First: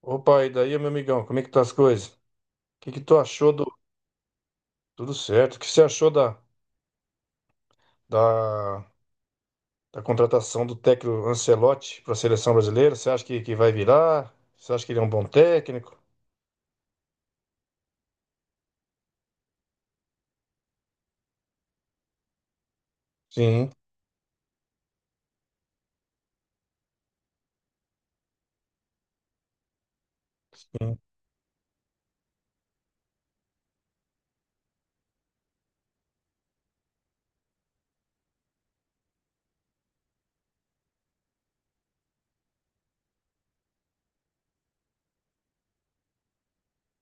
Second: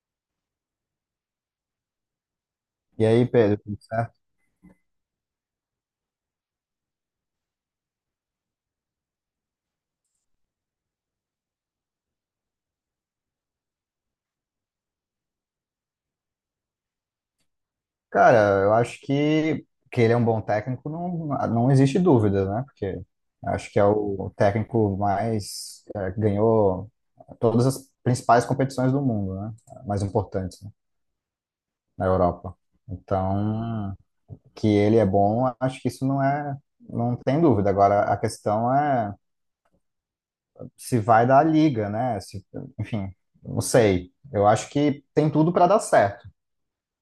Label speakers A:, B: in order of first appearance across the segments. A: Opa, e daí, meu amigão, como é que tá as coisas? O que que
B: E
A: tu
B: aí,
A: achou
B: Pedro,
A: do...
B: tudo certo?
A: Tudo certo. O que você achou da, da contratação do técnico Ancelotti para a seleção brasileira? Você acha que vai virar? Você acha que ele é um bom técnico?
B: Cara, eu acho que ele é um bom técnico, não existe dúvida, né? Porque
A: Sim,
B: acho que é o técnico mais que ganhou todas as principais competições do mundo, né? Mais importantes, né?
A: sim,
B: Na Europa. Então, que ele é bom, acho que isso não tem dúvida. Agora, a questão é se vai dar a liga, né? Se, enfim, não sei. Eu acho que tem tudo para dar certo.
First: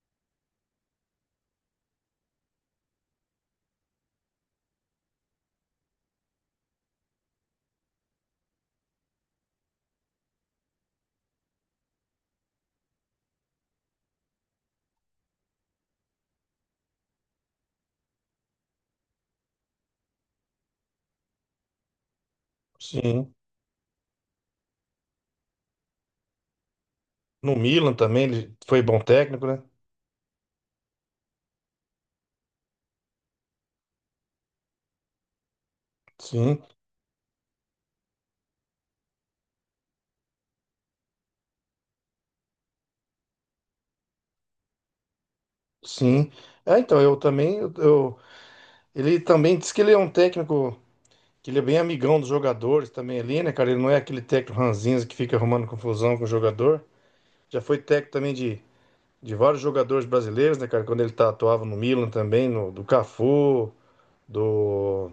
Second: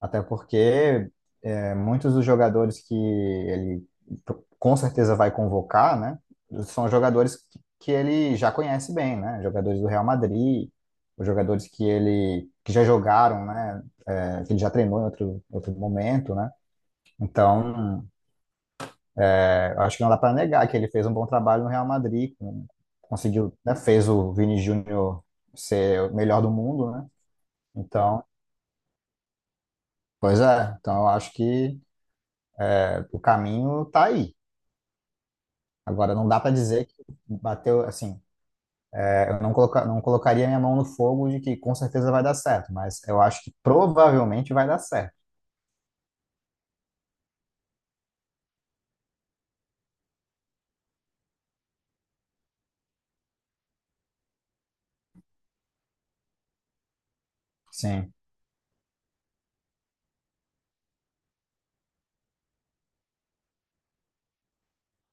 B: Até porque muitos dos jogadores que ele com certeza vai convocar, né? São jogadores que ele já conhece bem, né? Jogadores do Real Madrid, os jogadores que ele que já jogaram, né? Que ele já treinou em outro momento, né? Então, eu acho que não dá para negar que ele fez um bom trabalho no Real Madrid,
A: sim.
B: conseguiu, né? Fez o Vini Júnior ser o melhor do mundo, né?
A: No Milan
B: Então,
A: também ele foi bom técnico, né?
B: pois é. Então, eu acho que o caminho tá aí. Agora, não dá para
A: Sim,
B: dizer que bateu, assim, eu não, coloca, não colocaria minha mão no fogo de que com certeza vai dar certo, mas eu acho que provavelmente vai dar certo.
A: sim. É, então, eu também... ele também disse que ele é um técnico... Que ele é bem amigão dos jogadores também ali, né, cara? Ele não é aquele técnico ranzinza que fica arrumando confusão com o jogador. Já foi técnico
B: Sim,
A: também de vários jogadores brasileiros, né, cara? Quando ele tá, atuava no Milan também, no, do Cafu, do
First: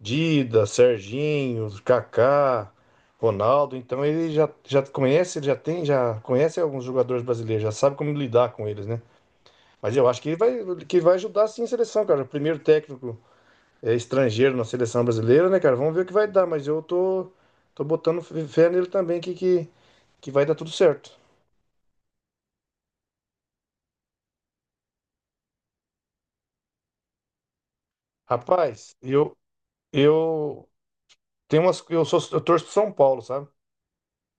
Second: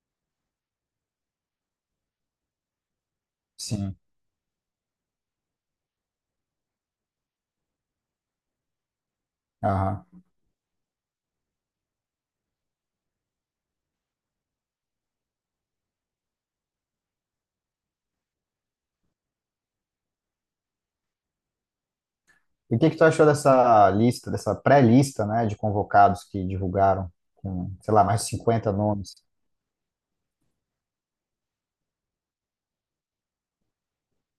A: Dida, Serginho, Kaká, Ronaldo.
B: sim.
A: Então ele já, já conhece, ele já tem, já conhece alguns jogadores brasileiros, já sabe como lidar com eles, né? Mas
B: Aham.
A: eu acho que ele vai, que vai ajudar sim a seleção, cara. O primeiro técnico é, estrangeiro na seleção brasileira, né, cara? Vamos ver o que vai dar, mas eu tô botando fé nele também que vai dar tudo certo.
B: E o que que tu achou dessa lista, dessa pré-lista, né, de convocados que divulgaram com, sei lá, mais de 50
A: Rapaz,
B: nomes?
A: eu tem umas, eu sou, eu torço pro São Paulo, sabe?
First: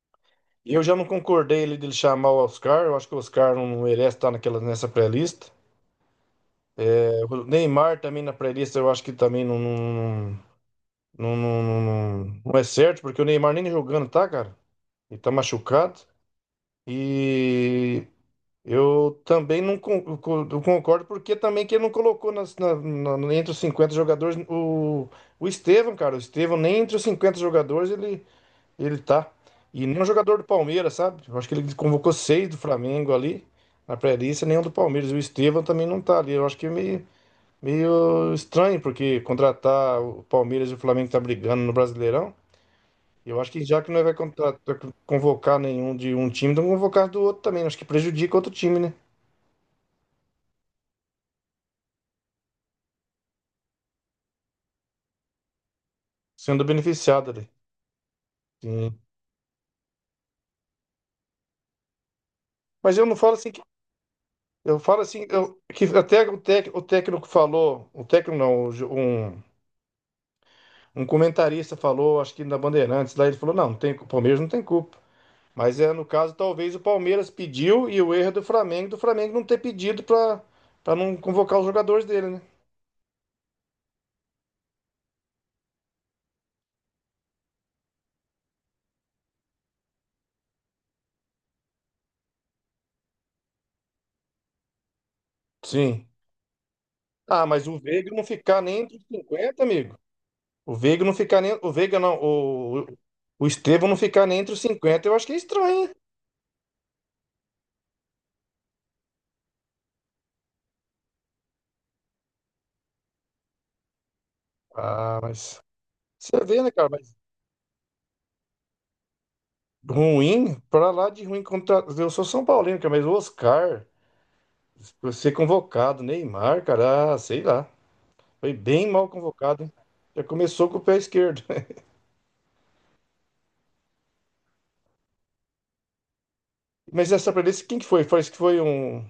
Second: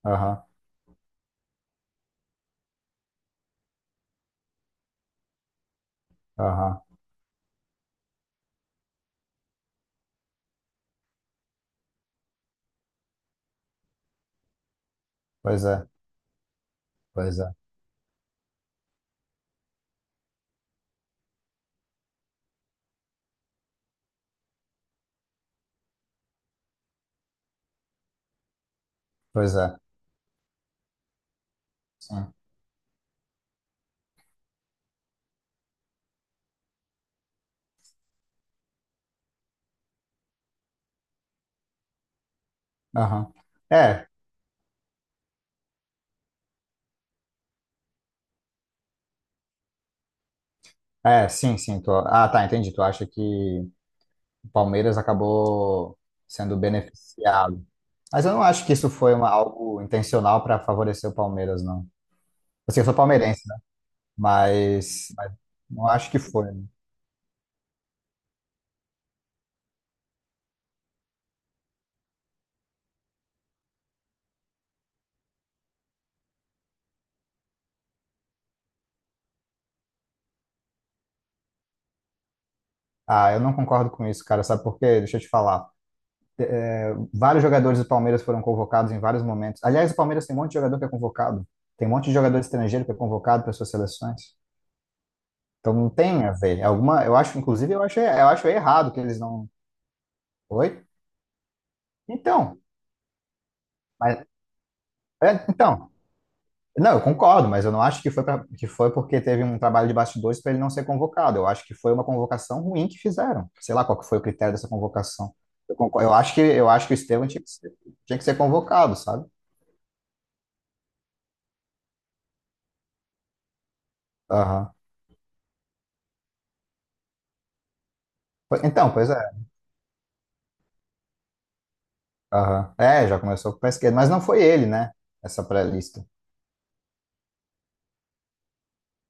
B: Aham,
A: E eu já não concordei ele dele chamar o Oscar, eu acho que o Oscar não merece estar naquela, nessa pré-lista.
B: aham.
A: É, o Neymar também na pré-lista, eu acho que também não, não, não, não é certo, porque o Neymar nem jogando tá, cara. Ele tá
B: Pois é,
A: machucado.
B: pois é,
A: E eu também não, não concordo, porque também que ele não colocou entre os 50 jogadores o Estevão, cara. O Estevão nem entre os 50 jogadores ele, ele tá.
B: pois é.
A: E nenhum jogador do Palmeiras, sabe? Eu acho que ele convocou
B: Sim.
A: seis do Flamengo ali na pré-lista, nenhum do Palmeiras. O Estevão também não tá ali. Eu acho que é meio, meio estranho, porque contratar o Palmeiras e o Flamengo que tá brigando no Brasileirão.
B: Aham.
A: Eu acho que já que não
B: É,
A: vai contratar, convocar nenhum de um time, então convocar do outro também. Acho que prejudica outro time, né?
B: é, sim, sim. Ah, tá, entendi. Tu acha que o Palmeiras acabou sendo
A: Sendo beneficiado ali.
B: beneficiado? Mas eu não acho que isso
A: Sim.
B: foi algo intencional para favorecer o Palmeiras, não. Assim, eu sou
A: Mas eu não falo
B: palmeirense,
A: assim
B: né?
A: que. Eu falo
B: Mas,
A: assim,
B: mas
A: eu, que
B: não acho que
A: até o,
B: foi, né?
A: tec, o técnico falou, o técnico não, o um comentarista falou, acho que na Bandeirantes, lá ele falou: não, não tem, o Palmeiras não tem culpa. Mas é, no caso, talvez o Palmeiras pediu e o erro é do Flamengo não ter pedido pra não convocar os jogadores dele, né?
B: Ah, eu não concordo com isso, cara. Sabe por quê? Deixa eu te falar. Vários jogadores do Palmeiras foram convocados em vários momentos. Aliás, o Palmeiras tem um monte de jogador que é convocado. Tem um monte de jogador estrangeiro que é convocado para suas seleções. Então não
A: Sim.
B: tem a ver. É alguma, eu acho,
A: Ah, mas
B: inclusive,
A: o
B: eu acho,
A: Veiga não
B: eu acho
A: ficar nem
B: errado
A: entre
B: que
A: os
B: eles não.
A: 50, amigo. O
B: Oi?
A: Veiga não ficar nem. O Veiga não.
B: Então,
A: O Estevão não
B: mas,
A: ficar nem entre os 50, eu acho que é estranho,
B: então.
A: hein?
B: Não, eu concordo, mas eu não acho que foi porque teve um trabalho de bastidores para ele não ser convocado. Eu acho que foi uma convocação ruim que fizeram. Sei lá qual que foi o critério dessa
A: Ah,
B: convocação.
A: mas.
B: Eu concordo, eu acho
A: Você
B: que
A: vê,
B: eu
A: né,
B: acho
A: cara?
B: que o
A: Mas
B: Estevão tinha que ser convocado, sabe?
A: ruim, pra lá de ruim contra. Eu sou São Paulino, cara, mas o Oscar.
B: Aham.
A: Pra ser convocado, Neymar, cara, ah, sei lá. Foi bem
B: Então,
A: mal
B: pois é.
A: convocado, hein? Já começou com o pé esquerdo.
B: Aham. É, já começou com o pé esquerdo, mas não foi ele, né? Essa pré-lista.
A: Mas essa preferência, quem que foi? Parece que foi um.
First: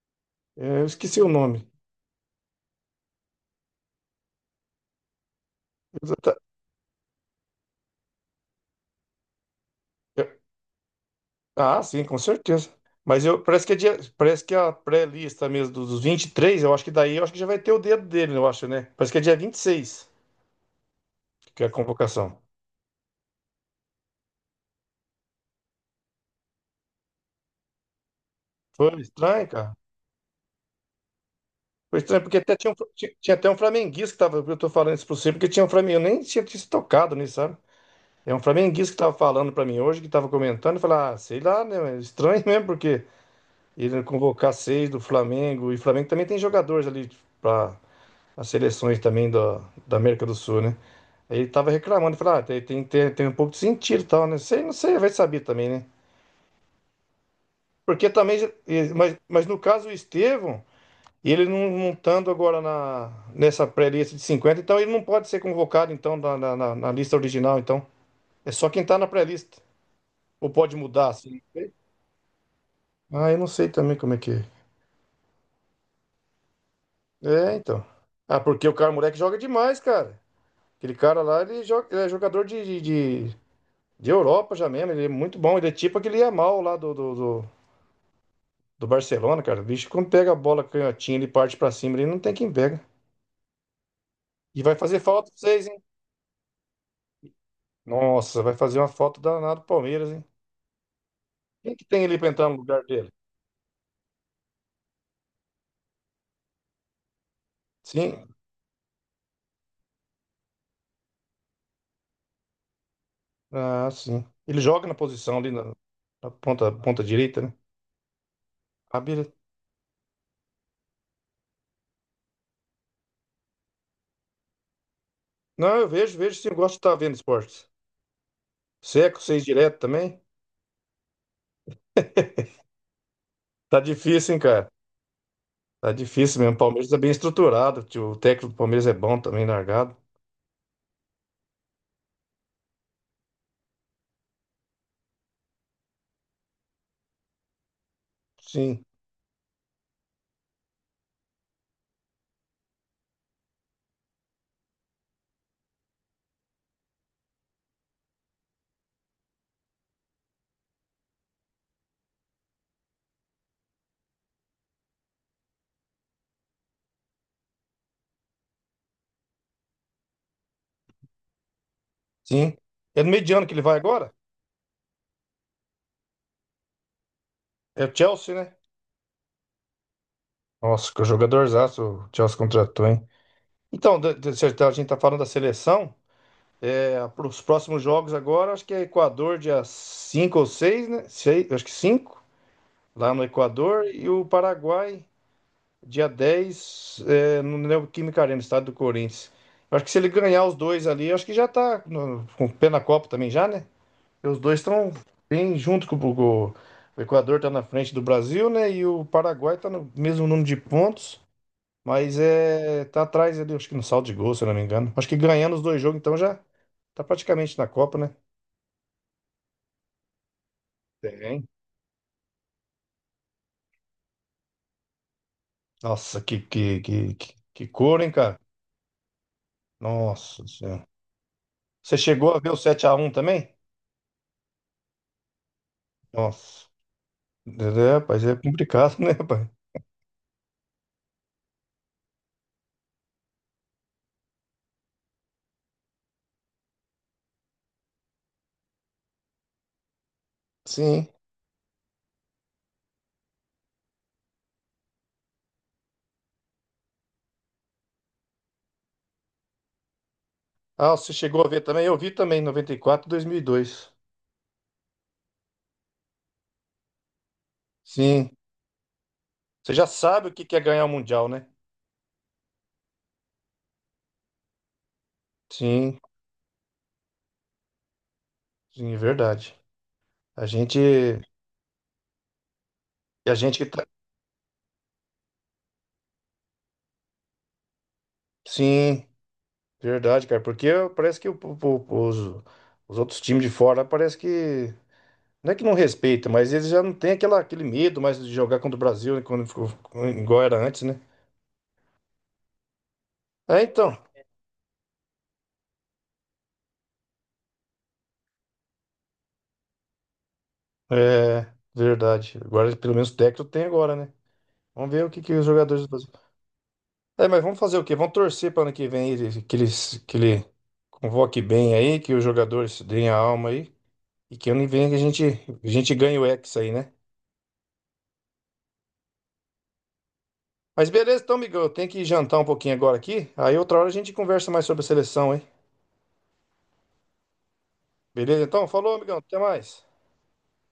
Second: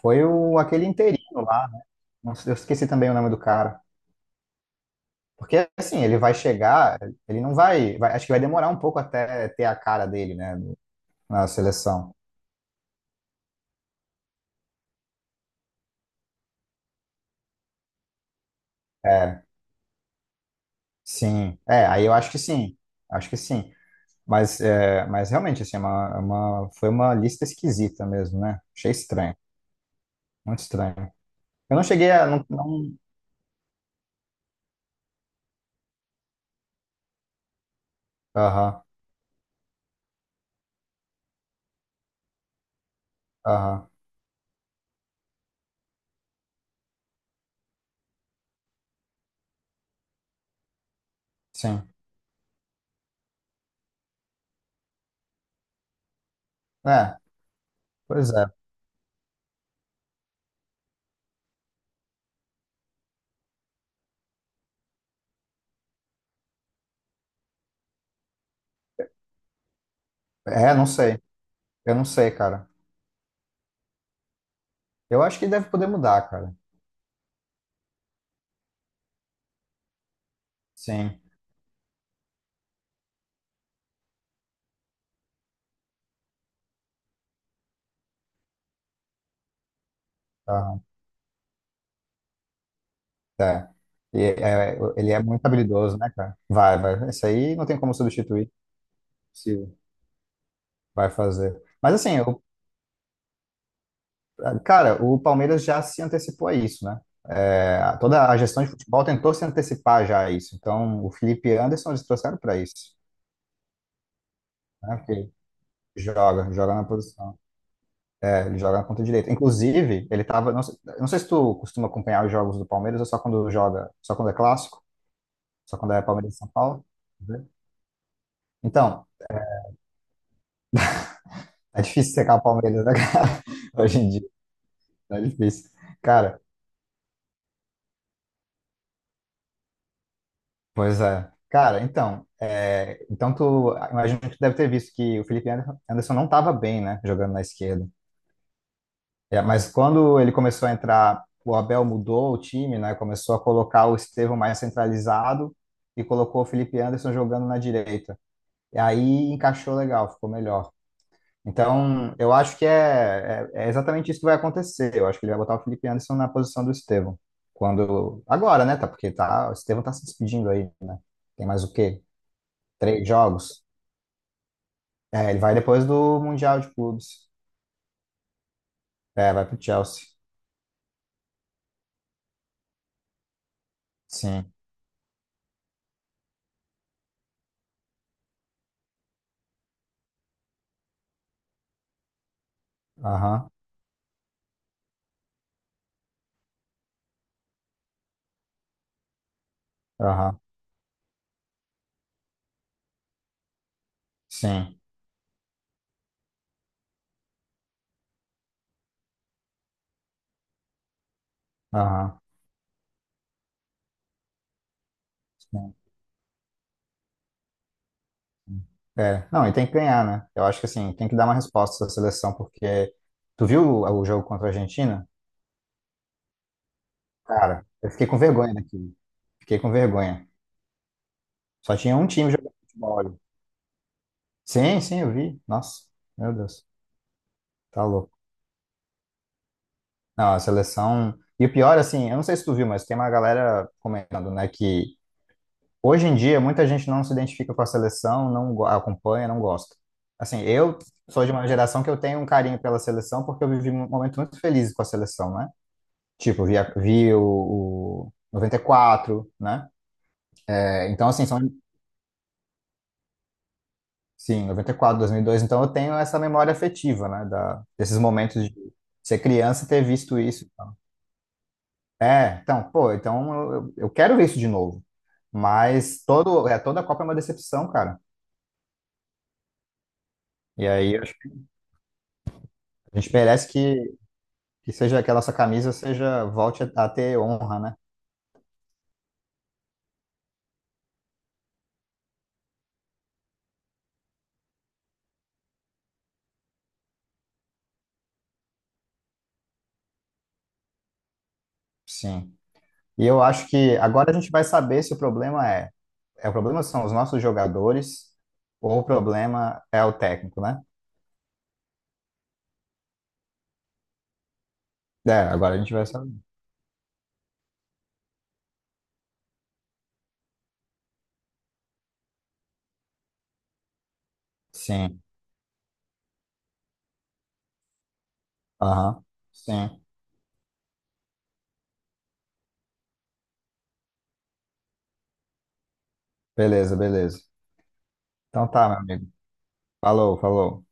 B: Foi o
A: É, eu
B: aquele
A: esqueci o
B: interino
A: nome.
B: lá, né? Não sei- Eu esqueci também o nome do cara. Porque assim, ele vai
A: Exata-
B: chegar, ele não vai, vai- acho que vai demorar um pouco até ter a cara dele,
A: eu-
B: né, na
A: Ah, sim,
B: seleção.
A: com certeza. Mas eu, parece que é parece que é a pré-lista mesmo dos 23, eu acho que daí eu acho que já vai ter o dedo dele, eu acho, né? Parece que é dia
B: É.
A: 26,
B: Sim,
A: que é a
B: aí eu acho que
A: convocação.
B: sim, acho que sim. Mas realmente, assim, foi uma lista esquisita mesmo, né? Achei
A: Foi
B: estranho,
A: estranho, cara.
B: muito estranho. Eu não
A: Foi
B: cheguei
A: estranho,
B: a.
A: porque
B: Não,
A: até tinha, um,
B: não...
A: tinha, tinha até um flamenguista que tava. Eu tô falando isso pra você, porque tinha um flamenguista. Eu nem tinha, tinha se tocado nisso, sabe? É um
B: Aham,
A: flamenguista que estava falando para mim hoje, que estava comentando, e falar, ah, sei lá, né? Mas estranho mesmo, porque
B: aham,
A: ele convocar seis do Flamengo, e o Flamengo também tem jogadores ali para as seleções também da América do Sul, né? Aí ele tava
B: sim.
A: reclamando, falando, ah, tem um pouco de sentido e tal, né? Sei, não sei, vai saber também, né?
B: É,
A: Porque
B: pois
A: também,
B: é.
A: mas no caso o Estevão, ele não, não estando agora na, nessa pré-lista de 50 então ele não pode ser convocado, então, na lista original, então. É só quem tá na pré-lista. Ou
B: É,
A: pode
B: não
A: mudar,
B: sei,
A: assim.
B: eu não sei, cara.
A: Ah, eu não sei também como é que é.
B: Eu acho que deve poder mudar, cara.
A: É, então. Ah, porque o cara, o moleque joga demais, cara. Aquele
B: Sim,
A: cara lá, ele, joga, ele é jogador de, de Europa já mesmo. Ele é muito bom. Ele é tipo aquele Yamal lá do, do Barcelona, cara. O bicho, quando pega a bola
B: aham,
A: canhotinha, ele parte pra cima, ele não tem quem pega.
B: é. E,
A: E vai fazer
B: ele é
A: falta pra
B: muito
A: vocês, hein?
B: habilidoso, né, cara? Vai, vai. Isso aí não tem como
A: Nossa,
B: substituir,
A: vai fazer uma falta
B: se
A: danada pro Palmeiras, hein?
B: vai fazer.
A: Quem que
B: Mas
A: tem
B: assim,
A: ali pra
B: eu
A: entrar no lugar dele?
B: cara, o Palmeiras já se antecipou a isso, né? Toda
A: Sim.
B: a gestão de futebol tentou se antecipar já a isso. Então, o Felipe Anderson eles trouxeram para isso,
A: Ah, sim. Ele joga na
B: né? Porque
A: posição ali na, na
B: joga,
A: ponta,
B: joga na
A: ponta
B: posição,
A: direita, né?
B: ele joga na
A: Ah,
B: ponta direita.
A: beleza.
B: Inclusive, ele tava, não sei se tu costuma acompanhar os jogos do Palmeiras ou só quando joga, só quando é clássico,
A: Não,
B: só
A: eu
B: quando é
A: vejo,
B: Palmeiras e
A: vejo sim,
B: São
A: eu gosto de
B: Paulo,
A: estar vendo
B: né?
A: esportes. Você
B: Então,
A: é com seis direto também?
B: é difícil secar o Palmeiras, né, cara?
A: Tá
B: Hoje em dia,
A: difícil, hein, cara?
B: é difícil.
A: Tá difícil
B: Cara,
A: mesmo. O Palmeiras é bem estruturado. Tio. O técnico do Palmeiras é bom também, largado.
B: pois é. Cara, então, então tu imagino que tu deve ter visto que o Felipe Anderson não estava bem, né, jogando na esquerda.
A: Sim,
B: É, mas quando ele começou a entrar, o Abel mudou o time, né, começou a colocar o Estevão mais centralizado e colocou o Felipe Anderson jogando na direita. E aí encaixou legal, ficou melhor. Então, eu acho que é exatamente isso que vai acontecer. Eu acho que ele vai botar o Felipe Anderson na posição do Estevão. Agora, né, tá, porque tá, o Estevão tá se despedindo aí, né? Tem mais o quê?
A: sim. É
B: Três
A: no meio de ano que ele
B: jogos?
A: vai agora?
B: É, ele vai depois do Mundial de Clubes.
A: É o Chelsea, né?
B: É, vai pro Chelsea.
A: Nossa, que jogadorzaço o Chelsea contratou, hein? Então, se
B: Sim.
A: a gente tá falando da seleção, é, para os próximos jogos agora, acho que é Equador dia 5 ou 6, né? Sei, acho que 5, lá no
B: Aham.
A: Equador, e o Paraguai dia 10, é, no Neoquímica Arena, estado do Corinthians. Eu acho que se ele
B: Aham.
A: ganhar os dois ali, eu acho que já tá com o pé na Copa também já, né? Porque os dois
B: Sim.
A: estão bem junto com o Equador tá na frente do Brasil, né? E o Paraguai tá no mesmo número de pontos, mas
B: Aham.
A: é tá atrás ali, acho que no saldo de gol, se eu não me engano. Acho que ganhando os
B: Sim.
A: dois jogos, então já tá praticamente na Copa, né?
B: É. Não, e tem que ganhar, né? Eu acho que assim, tem que dar uma
A: Tem.
B: resposta essa seleção, porque tu viu o jogo contra a Argentina?
A: Nossa, que, que, que, que,
B: Cara,
A: que
B: eu
A: cor,
B: fiquei
A: hein,
B: com
A: cara?
B: vergonha daquilo. Fiquei com vergonha.
A: Nossa do céu.
B: Só tinha
A: Você
B: um time
A: chegou a ver
B: jogando
A: o sete a
B: futebol
A: um
B: ali.
A: também?
B: Sim, sim, eu vi. Nossa, meu
A: Nossa.
B: Deus, tá
A: É,
B: louco.
A: rapaz, é complicado, né, rapaz?
B: Não, a seleção. E o pior, assim, eu não sei se tu viu, mas tem uma galera comentando, né, que hoje em dia, muita gente não se identifica com a seleção, não acompanha, não gosta. Assim, eu
A: Sim.
B: sou de uma geração que eu tenho um carinho pela seleção porque eu vivi um momento muito feliz com a seleção, né? Tipo, vi o 94, né?
A: Ah,
B: Então,
A: você
B: assim,
A: chegou a ver também? Eu vi também, 94, 2002.
B: sim, noventa e quatro, 2002. Então, eu tenho essa memória afetiva, né? Desses
A: Sim.
B: momentos de ser criança e
A: Você
B: ter
A: já
B: visto
A: sabe o que
B: isso.
A: que é ganhar o Mundial, né?
B: É, então, pô, então eu quero ver isso de novo.
A: Sim,
B: Mas toda a Copa é uma decepção, cara.
A: sim, verdade. A
B: E
A: gente,
B: aí, eu acho
A: e
B: que a gente
A: a
B: merece
A: gente que tá...
B: que seja que a nossa camisa seja volte a ter honra, né?
A: Sim, verdade, cara. Porque parece que os outros times de fora parece que... Não é que não respeita, mas eles já não têm aquela, aquele medo mais de jogar contra o Brasil, né, quando ficou, igual era antes, né?
B: Sim. E eu acho
A: É,
B: que
A: então.
B: agora a gente vai saber se o problema é o problema são os nossos jogadores ou o problema é o técnico, né?
A: É, verdade. Agora, pelo menos o técnico tem agora, né? Vamos ver o
B: É,
A: que, que os
B: agora a gente
A: jogadores
B: vai
A: do Brasil.
B: saber.
A: É, mas vamos fazer o quê? Vamos torcer para ano que vem que ele convoque bem aí, que os jogadores deem a alma aí. E que ano que vem
B: Sim.
A: a gente ganhe o Hexa aí, né?
B: Aham. Sim.
A: Mas beleza, então, amigão, eu tenho que jantar um pouquinho agora aqui. Aí outra hora a gente conversa mais sobre a seleção, hein?
B: Beleza, beleza.
A: Beleza?
B: Então
A: Então,
B: tá, meu
A: falou,
B: amigo.
A: amigão, até mais.
B: Falou, falou.